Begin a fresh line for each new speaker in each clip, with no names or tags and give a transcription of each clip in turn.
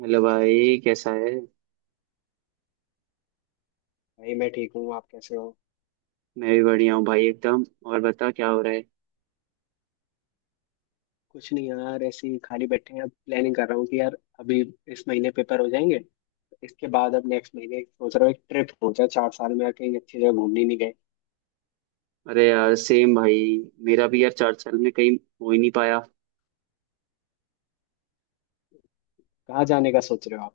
Hello भाई, कैसा है।
भाई मैं ठीक हूँ। आप कैसे हो?
मैं भी बढ़िया हूँ भाई, एकदम। और बता क्या हो रहा है।
कुछ नहीं यार, ऐसे ही खाली बैठे हैं। अब प्लानिंग कर रहा हूँ कि यार अभी इस महीने पेपर हो जाएंगे, तो इसके बाद अब नेक्स्ट महीने सोच रहा हूँ एक ट्रिप हो जाए। चार साल में कहीं अच्छी जगह घूमने नहीं गए।
अरे यार सेम भाई, मेरा भी यार चार साल में कहीं हो ही नहीं पाया।
कहाँ जाने का सोच रहे हो आप?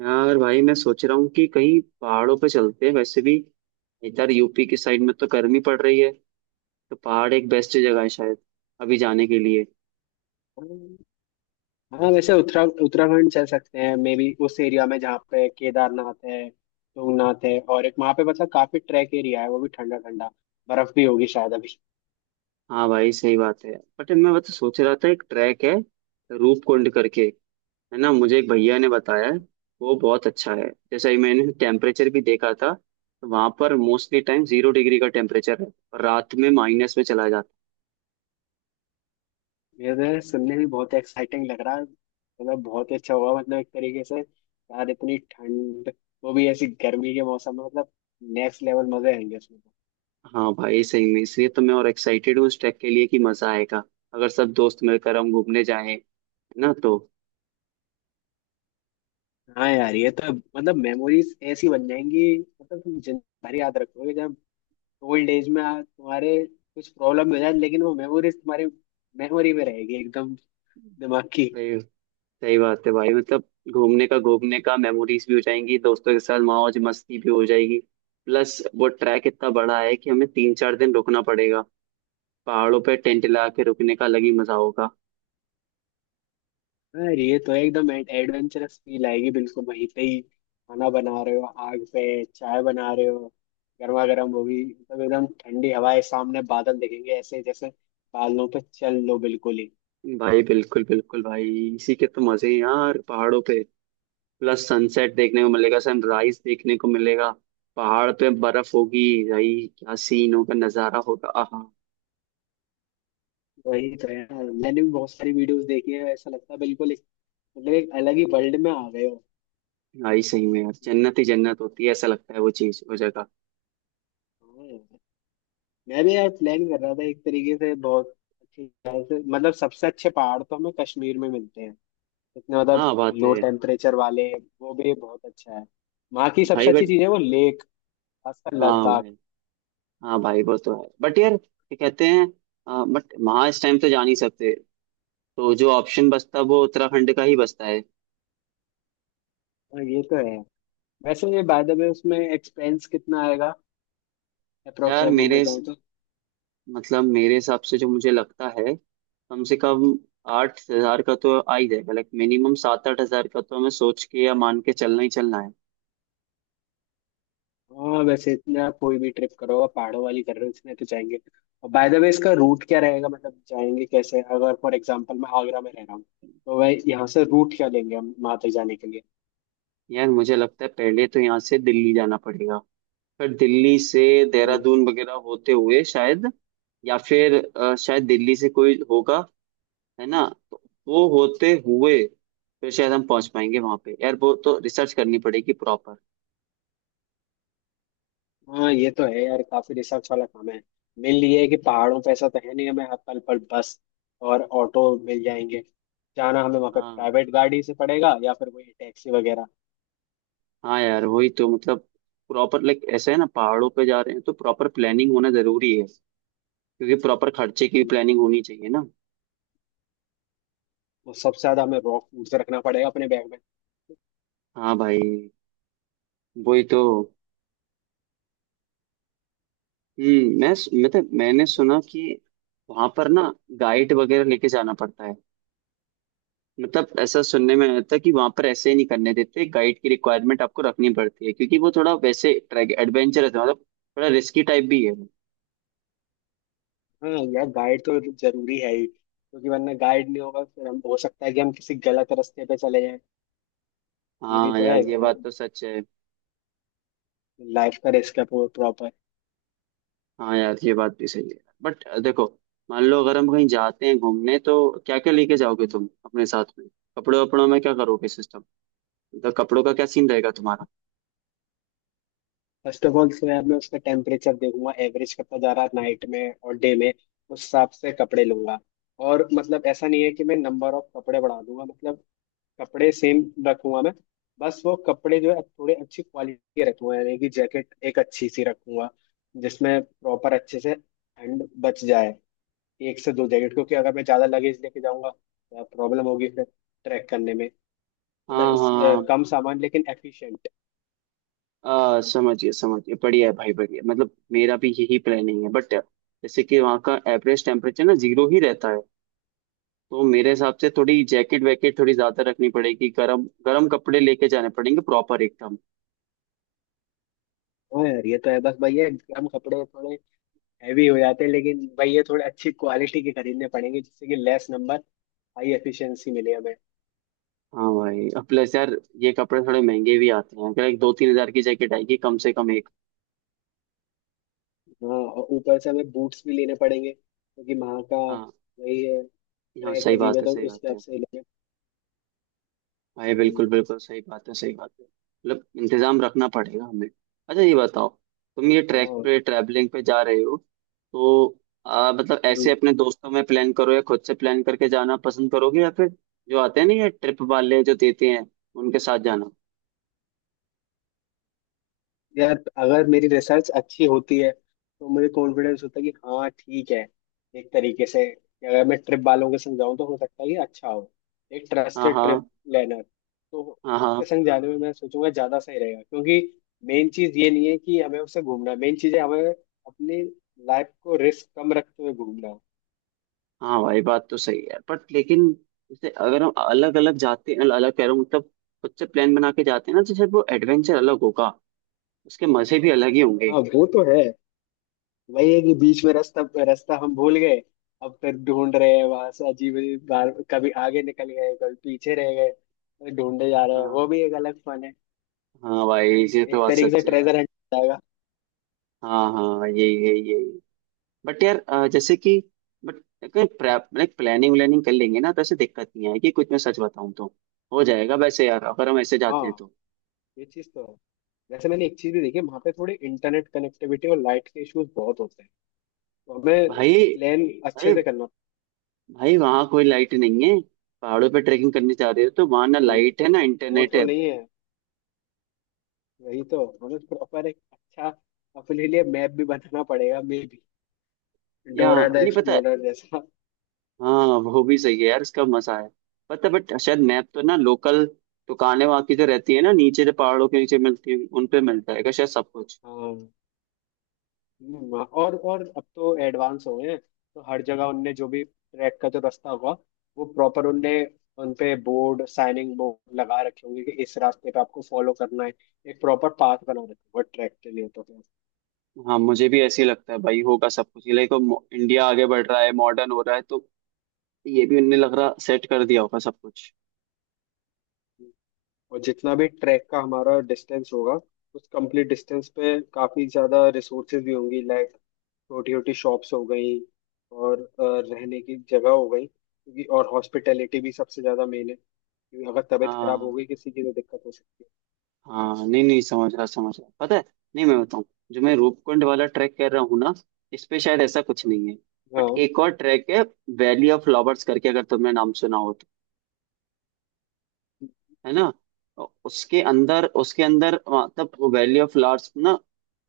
यार भाई मैं सोच रहा हूँ कि कहीं पहाड़ों पे चलते हैं, वैसे भी इधर यूपी की साइड में तो गर्मी पड़ रही है, तो पहाड़ एक बेस्ट जगह है शायद अभी जाने के लिए।
हम्म, हाँ वैसे उत्तराखंड चल सकते हैं मे बी। उस एरिया में जहाँ पे केदारनाथ है, तुंगनाथ है, और एक वहाँ पे मतलब काफी ट्रैक एरिया है। वो भी ठंडा ठंडा, बर्फ भी होगी शायद अभी।
हाँ भाई सही बात है, बट मैं बस सोच रहा था एक ट्रैक है रूपकुंड करके, है ना, मुझे एक भैया ने बताया है, वो बहुत अच्छा है। जैसे ही मैंने टेम्परेचर भी देखा था तो वहां पर मोस्टली टाइम जीरो डिग्री का टेम्परेचर है और रात में माइनस में चला जाता
ये सुनने में बहुत एक्साइटिंग लग रहा है। मतलब बहुत ही अच्छा हुआ, मतलब एक तरीके से यार इतनी ठंड वो भी ऐसी गर्मी के मौसम में, मतलब नेक्स्ट लेवल मजे आएंगे उसमें तो।
है। हाँ भाई सही में, इसलिए तो मैं और एक्साइटेड हूँ उस ट्रैक के लिए कि मजा आएगा अगर सब दोस्त मिलकर हम घूमने जाएं, है ना, तो
हाँ यार ये तो मतलब मेमोरीज ऐसी बन जाएंगी, मतलब तुम जिंदगी भर याद रखोगे। जब ओल्ड एज में तुम्हारे कुछ प्रॉब्लम हो जाए, लेकिन वो मेमोरीज तुम्हारी मेमोरी में रहेगी एकदम, दिमाग की।
सही। सही बात है भाई, मतलब घूमने का मेमोरीज भी हो जाएंगी, दोस्तों के साथ मौज मस्ती भी हो जाएगी। प्लस वो ट्रैक इतना बड़ा है कि हमें तीन चार दिन रुकना पड़ेगा, पहाड़ों पे टेंट लगा के रुकने का अलग ही मजा होगा।
अरे ये तो एकदम एडवेंचरस फील आएगी। बिल्कुल वहीं पे ही खाना बना रहे हो आग पे, चाय बना रहे हो गर्मा गर्म, वो भी मतलब एकदम ठंडी हवाएं, सामने बादल दिखेंगे ऐसे जैसे बादलों पे चल लो बिल्कुल ही।
भाई बिल्कुल बिल्कुल भाई, इसी के तो मजे हैं यार पहाड़ों पे। प्लस सनसेट देखने को मिलेगा, सनराइज देखने को मिलेगा, पहाड़ पे बर्फ होगी, भाई क्या सीन होगा, नजारा होगा, आहा।
वही तो है, मैंने भी बहुत सारी वीडियोस देखी है। ऐसा लगता है बिल्कुल मतलब एक अलग ही वर्ल्ड में आ गए हो।
भाई सही में यार, जन्नत ही जन्नत होती है, ऐसा लगता है वो चीज वो जगह।
हाँ यार। मैं भी यार प्लान कर रहा था एक तरीके से बहुत अच्छी तरह से। मतलब सबसे अच्छे पहाड़ तो हमें कश्मीर में मिलते हैं, जितने मतलब
हाँ बात
लो
है।
टेम्परेचर वाले। वो भी बहुत अच्छा है, वहाँ की
भाई
सबसे अच्छी
बट,
चीज़ है वो लेक, खासकर
हाँ
लद्दाख।
भाई, हाँ भाई वो तो है बट यार क्या कहते हैं, बट वहाँ इस टाइम तो जा नहीं सकते, तो जो ऑप्शन बचता है वो उत्तराखंड का ही बचता है।
हाँ। ये तो है। वैसे बाय द वे उसमें एक्सपेंस कितना आएगा अप्रोक्स,
यार
घूमने
मेरे,
जाए तो?
मतलब मेरे हिसाब से जो मुझे लगता है, कम से कम 8,000 का तो आ ही जाएगा, लाइक मिनिमम 7-8 हजार का तो हमें सोच के या मान के चलना ही चलना है।
हाँ वैसे इतना कोई भी ट्रिप करो, पहाड़ों वाली कर रहे हो इसमें तो जाएंगे। और बाय द वे इसका रूट क्या रहेगा? मतलब जाएंगे कैसे? अगर फॉर एग्जाम्पल मैं आगरा में रह रहा हूँ, तो वह यहाँ से रूट क्या लेंगे हम वहाँ तक जाने के
यार मुझे लगता है पहले तो यहाँ से दिल्ली जाना पड़ेगा, फिर दिल्ली से
लिए?
देहरादून वगैरह होते हुए शायद, या फिर शायद दिल्ली से कोई होगा, है ना, तो वो होते हुए फिर शायद हम पहुंच पाएंगे वहां पे। यार वो तो रिसर्च करनी पड़ेगी प्रॉपर।
हाँ ये तो है यार, काफी रिसर्च वाला काम है। मेन ये है कि पहाड़ों पे ऐसा तो है नहीं हमें हर पल पर बस और ऑटो मिल जाएंगे। जाना हमें वहाँ पे
हाँ
प्राइवेट गाड़ी से पड़ेगा या फिर कोई टैक्सी वगैरह।
हाँ यार, वही तो मतलब, प्रॉपर लाइक, ऐसा है ना, पहाड़ों पे जा रहे हैं तो प्रॉपर प्लानिंग होना जरूरी है क्योंकि प्रॉपर खर्चे की
तो
भी प्लानिंग होनी चाहिए ना।
सबसे ज्यादा हमें रॉ फूड से रखना पड़ेगा अपने बैग में।
हाँ भाई वही तो। मैं, मतलब
ये
मैंने
तो है।
सुना कि वहां पर ना गाइड वगैरह लेके जाना पड़ता है, मतलब ऐसा सुनने में आता है कि वहां पर ऐसे ही नहीं करने देते, गाइड की रिक्वायरमेंट आपको रखनी पड़ती है क्योंकि वो थोड़ा वैसे ट्रैक एडवेंचरस है, मतलब थोड़ा रिस्की टाइप भी है।
हाँ यार, गाइड तो जरूरी है ही क्योंकि वरना गाइड नहीं होगा फिर हम हो सकता है कि हम किसी गलत रास्ते पे चले जाएं। ये भी
हाँ
तो
यार
है,
ये बात तो सच है।
लाइफ का रिस्क है प्रॉपर।
हाँ यार ये बात भी सही है, बट देखो, मान लो अगर हम कहीं जाते हैं घूमने, तो क्या क्या लेके जाओगे तुम अपने साथ में। कपड़े वपड़ों में क्या करोगे सिस्टम, तो कपड़ों का क्या सीन रहेगा तुम्हारा।
फर्स्ट ऑफ ऑल मैं उसका टेम्परेचर देखूंगा एवरेज कितना जा रहा है नाइट में और डे में। उस हिसाब से कपड़े लूंगा। और मतलब ऐसा नहीं है कि मैं नंबर ऑफ कपड़े बढ़ा दूंगा, मतलब कपड़े सेम रखूंगा मैं। बस वो कपड़े जो है थोड़े अच्छी क्वालिटी के रखूंगा, यानी कि जैकेट एक अच्छी सी रखूंगा जिसमें प्रॉपर अच्छे से ठंड बच जाए। एक से दो जैकेट, क्योंकि अगर मैं ज़्यादा लगेज लेके जाऊंगा तो प्रॉब्लम होगी फिर ट्रैक करने में। मतलब
हाँ हाँ।
कम सामान लेकिन एफिशिएंट।
समझिए समझिए, बढ़िया है भाई बढ़िया, मतलब मेरा भी यही प्लानिंग है। बट जैसे कि वहाँ का एवरेज टेम्परेचर ना जीरो ही रहता है, तो मेरे हिसाब से थोड़ी जैकेट वैकेट थोड़ी ज्यादा रखनी पड़ेगी, गरम गरम कपड़े लेके जाने पड़ेंगे प्रॉपर एकदम।
हाँ यार ये तो है बस भैया, कम कपड़े थोड़े हैवी हो जाते हैं, लेकिन भाई ये थोड़े अच्छी क्वालिटी के खरीदने पड़ेंगे जिससे कि लेस नंबर, हाई एफिशिएंसी मिले हमें।
हाँ भाई, अब प्लस यार ये कपड़े थोड़े महंगे भी आते हैं, अगर 1-2-3 हजार की जैकेट आएगी कम से कम एक।
हाँ, और ऊपर से हमें बूट्स भी लेने पड़ेंगे क्योंकि वहाँ का
हाँ
वही है,
हाँ
ट्रैक
सही
अजीब
बात
है,
है,
तो
सही
उस
बात
हिसाब
है
से लेंगे।
भाई, बिल्कुल
हम्म,
बिल्कुल सही बात है, सही बात है, मतलब इंतजाम रखना पड़ेगा हमें। अच्छा ये बताओ, तुम ये ट्रैक
हाँ।
पे ट्रैवलिंग पे जा रहे हो, तो मतलब ऐसे
हम्म,
अपने दोस्तों में प्लान करो या खुद से प्लान करके जाना पसंद करोगे, या फिर जो आते हैं ना ये ट्रिप वाले जो देते हैं उनके साथ जाना।
यार अगर मेरी रिसर्च अच्छी होती है तो मुझे कॉन्फिडेंस होता है कि हाँ ठीक है, एक तरीके से कि अगर मैं ट्रिप वालों के संग जाऊँ तो हो सकता है कि अच्छा हो, एक
हाँ
ट्रस्टेड ट्रिप
हाँ
प्लानर। तो
हाँ हाँ।
उसके संग जाने में मैं सोचूंगा ज़्यादा सही रहेगा, क्योंकि मेन चीज़ ये नहीं है कि हमें उससे घूमना, मेन चीज़ है हमें अपनी लाइफ को रिस्क कम रखते हुए घूमना।
हाँ भाई बात तो सही है बट, लेकिन जैसे अगर हम अलग अलग जाते हैं, अलग कह रहा हूँ मतलब खुद से प्लान बना के जाते हैं ना, तो जैसे वो एडवेंचर अलग होगा, उसके मजे भी अलग ही होंगे।
हाँ वो तो है। वही है कि बीच में रास्ता रास्ता हम भूल गए, अब फिर ढूंढ रहे हैं वहां से। अजीब अजीब बार, कभी आगे निकल गए कभी पीछे रह गए, फिर ढूंढे जा रहे हैं, वो
हाँ
भी एक अलग फन है।
हाँ भाई, ये तो
एक
बात
तरीके से
सच है यार।
ट्रेजर हंट जाएगा।
हाँ हाँ, यही यही यही। बट यार जैसे कि, बट कहीं प्लानिंग व्लानिंग कर लेंगे ना तो ऐसे दिक्कत नहीं आएगी कुछ, मैं सच बताऊँ तो हो जाएगा वैसे यार, अगर हम ऐसे जाते हैं
हाँ,
तो।
ये चीज तो है। वैसे मैंने एक चीज भी देखी, वहां पे थोड़ी इंटरनेट कनेक्टिविटी और लाइट के इश्यूज बहुत होते हैं, तो हमें
भाई
प्लान अच्छे
भाई
से करना
भाई, वहाँ कोई लाइट नहीं है, पहाड़ों पे ट्रैकिंग करने जा रहे हो तो वहाँ ना
पड़ता है ये।
लाइट है ना
वो
इंटरनेट
तो
है,
नहीं है। वही तो हमें प्रॉपर एक अच्छा अपने लिए मैप भी बनाना पड़ेगा मे भी,
या
डोरा द
नहीं पता है।
एक्सप्लोरर जैसा।
हाँ वो भी सही है यार, इसका मजा है। पता, बट शायद मैप तो ना लोकल दुकानें वहाँ की जो रहती है ना नीचे, जो पहाड़ों के नीचे मिलती है, उन पे मिलता है क्या शायद सब कुछ।
हाँ। और अब तो एडवांस हो गए हैं, तो हर जगह उनने जो भी ट्रैक का जो रास्ता होगा वो प्रॉपर उनने उनपे बोर्ड, साइनिंग बोर्ड लगा रखे होंगे कि इस रास्ते पे आपको फॉलो करना है। एक प्रॉपर पाथ बना रखा होगा ट्रैक के लिए, तो फिर
हाँ मुझे भी ऐसे ही लगता है भाई, होगा सब कुछ, लाइक इंडिया आगे बढ़ रहा है, मॉडर्न हो रहा है, तो ये भी उनने लग रहा सेट कर दिया होगा सब कुछ।
और जितना भी ट्रैक का हमारा डिस्टेंस होगा उस कंप्लीट डिस्टेंस पे काफी ज्यादा रिसोर्सेज भी होंगी, लाइक छोटी छोटी शॉप्स हो गई और रहने की जगह हो गई, क्योंकि और हॉस्पिटैलिटी भी सबसे ज्यादा मेन है क्योंकि अगर तबीयत खराब हो
हाँ
गई किसी की तो दिक्कत हो सकती है।
हाँ, नहीं नहीं, समझ रहा समझ रहा, पता है। नहीं, मैं बताऊँ, जो मैं रूपकुंड वाला ट्रैक कर रहा हूँ ना, इस पे शायद ऐसा कुछ नहीं है। बट
हाँ,
एक और ट्रैक है वैली ऑफ फ्लावर्स करके, अगर तुमने नाम सुना हो तो। है ना, तो उसके अंदर मतलब वैली ऑफ फ्लावर्स ना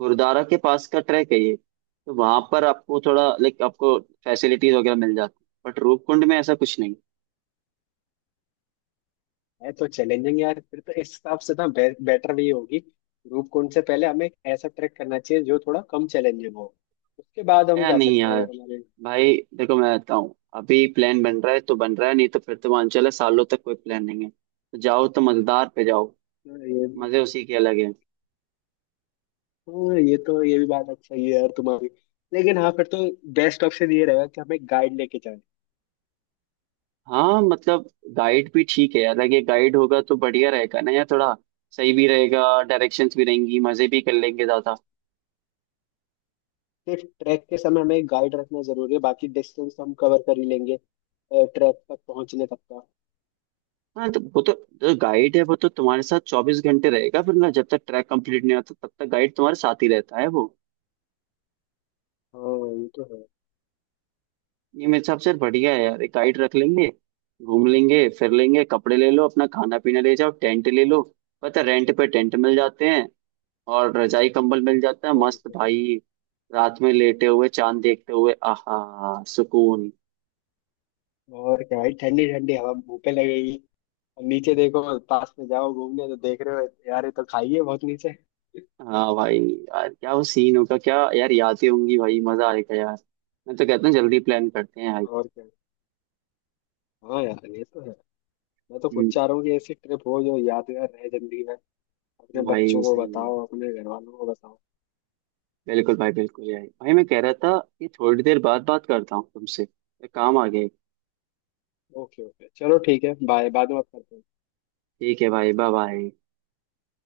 गुरुद्वारा के पास का ट्रैक है ये, तो वहां पर आपको थोड़ा लाइक आपको फैसिलिटीज वगैरह मिल जाती है, बट रूपकुंड में ऐसा कुछ नहीं
है तो चैलेंजिंग यार, फिर तो इस हिसाब से ना बेटर भी होगी रूपकुंड से पहले हमें एक ऐसा ट्रैक करना चाहिए जो थोड़ा कम चैलेंजिंग हो, उसके बाद
है,
हम
या
जा
नहीं
सकते हैं
यार।
अगर हमारे।
भाई देखो मैं कहता हूँ, अभी प्लान बन रहा है तो बन रहा है, नहीं तो फिर तो मान चले सालों तक कोई प्लान नहीं है, तो जाओ तो मजेदार पे जाओ,
हाँ। ये भी
मजे उसी के अलग है।
हाँ ये तो ये भी बात अच्छा ही है यार तुम्हारी। लेकिन हाँ फिर तो बेस्ट ऑप्शन ये रहेगा कि हमें गाइड लेके जाए।
हाँ मतलब, गाइड भी ठीक है यार, अगर गाइड होगा तो बढ़िया रहेगा ना यार, थोड़ा सही भी रहेगा, डायरेक्शंस भी रहेंगी, मजे भी कर लेंगे ज्यादा।
सिर्फ ट्रैक के समय हमें गाइड रखना जरूरी है, बाकी डिस्टेंस हम कवर कर ही लेंगे ट्रैक तक पहुंचने तक का।
हाँ तो वो तो, जो गाइड है वो तो तुम्हारे साथ 24 घंटे रहेगा फिर ना, जब तक ट्रैक कंप्लीट नहीं होता तब तक गाइड तुम्हारे साथ ही रहता है वो।
हाँ ये तो है।
ये मेरे हिसाब से बढ़िया है यार, एक गाइड रख लेंगे, घूम लेंगे, फिर लेंगे कपड़े ले लो, अपना खाना पीना ले जाओ, टेंट ले लो, पता रेंट पे टेंट मिल जाते हैं, और रजाई कंबल मिल जाता है,
और
मस्त
क्या।
भाई। रात में लेटे हुए चांद देखते हुए, आहा सुकून।
और क्या भाई, ठंडी ठंडी हवा मुंह पे लगेगी। नीचे देखो, पास में जाओ घूमने, तो देख रहे हो यार ये तो खाई है बहुत नीचे।
हाँ भाई यार क्या वो सीन होगा, क्या यार यादें होंगी, भाई मजा आएगा यार, मैं तो कहता हूँ जल्दी प्लान करते हैं भाई।
और क्या। हाँ यार ये तो है, मैं तो खुद चाह रहा हूँ कि ऐसी ट्रिप हो जो यादगार रहे जिंदगी में। अपने
भाई
बच्चों को
सही में,
बताओ, अपने घर वालों को बताओ।
बिल्कुल भाई बिल्कुल यार। भाई मैं कह रहा था कि थोड़ी देर बाद बात करता हूँ तुमसे, एक काम आ गया।
ओके ओके, चलो ठीक है, बाय, बाद में बात करते हैं।
ठीक है भाई, बाय बाय।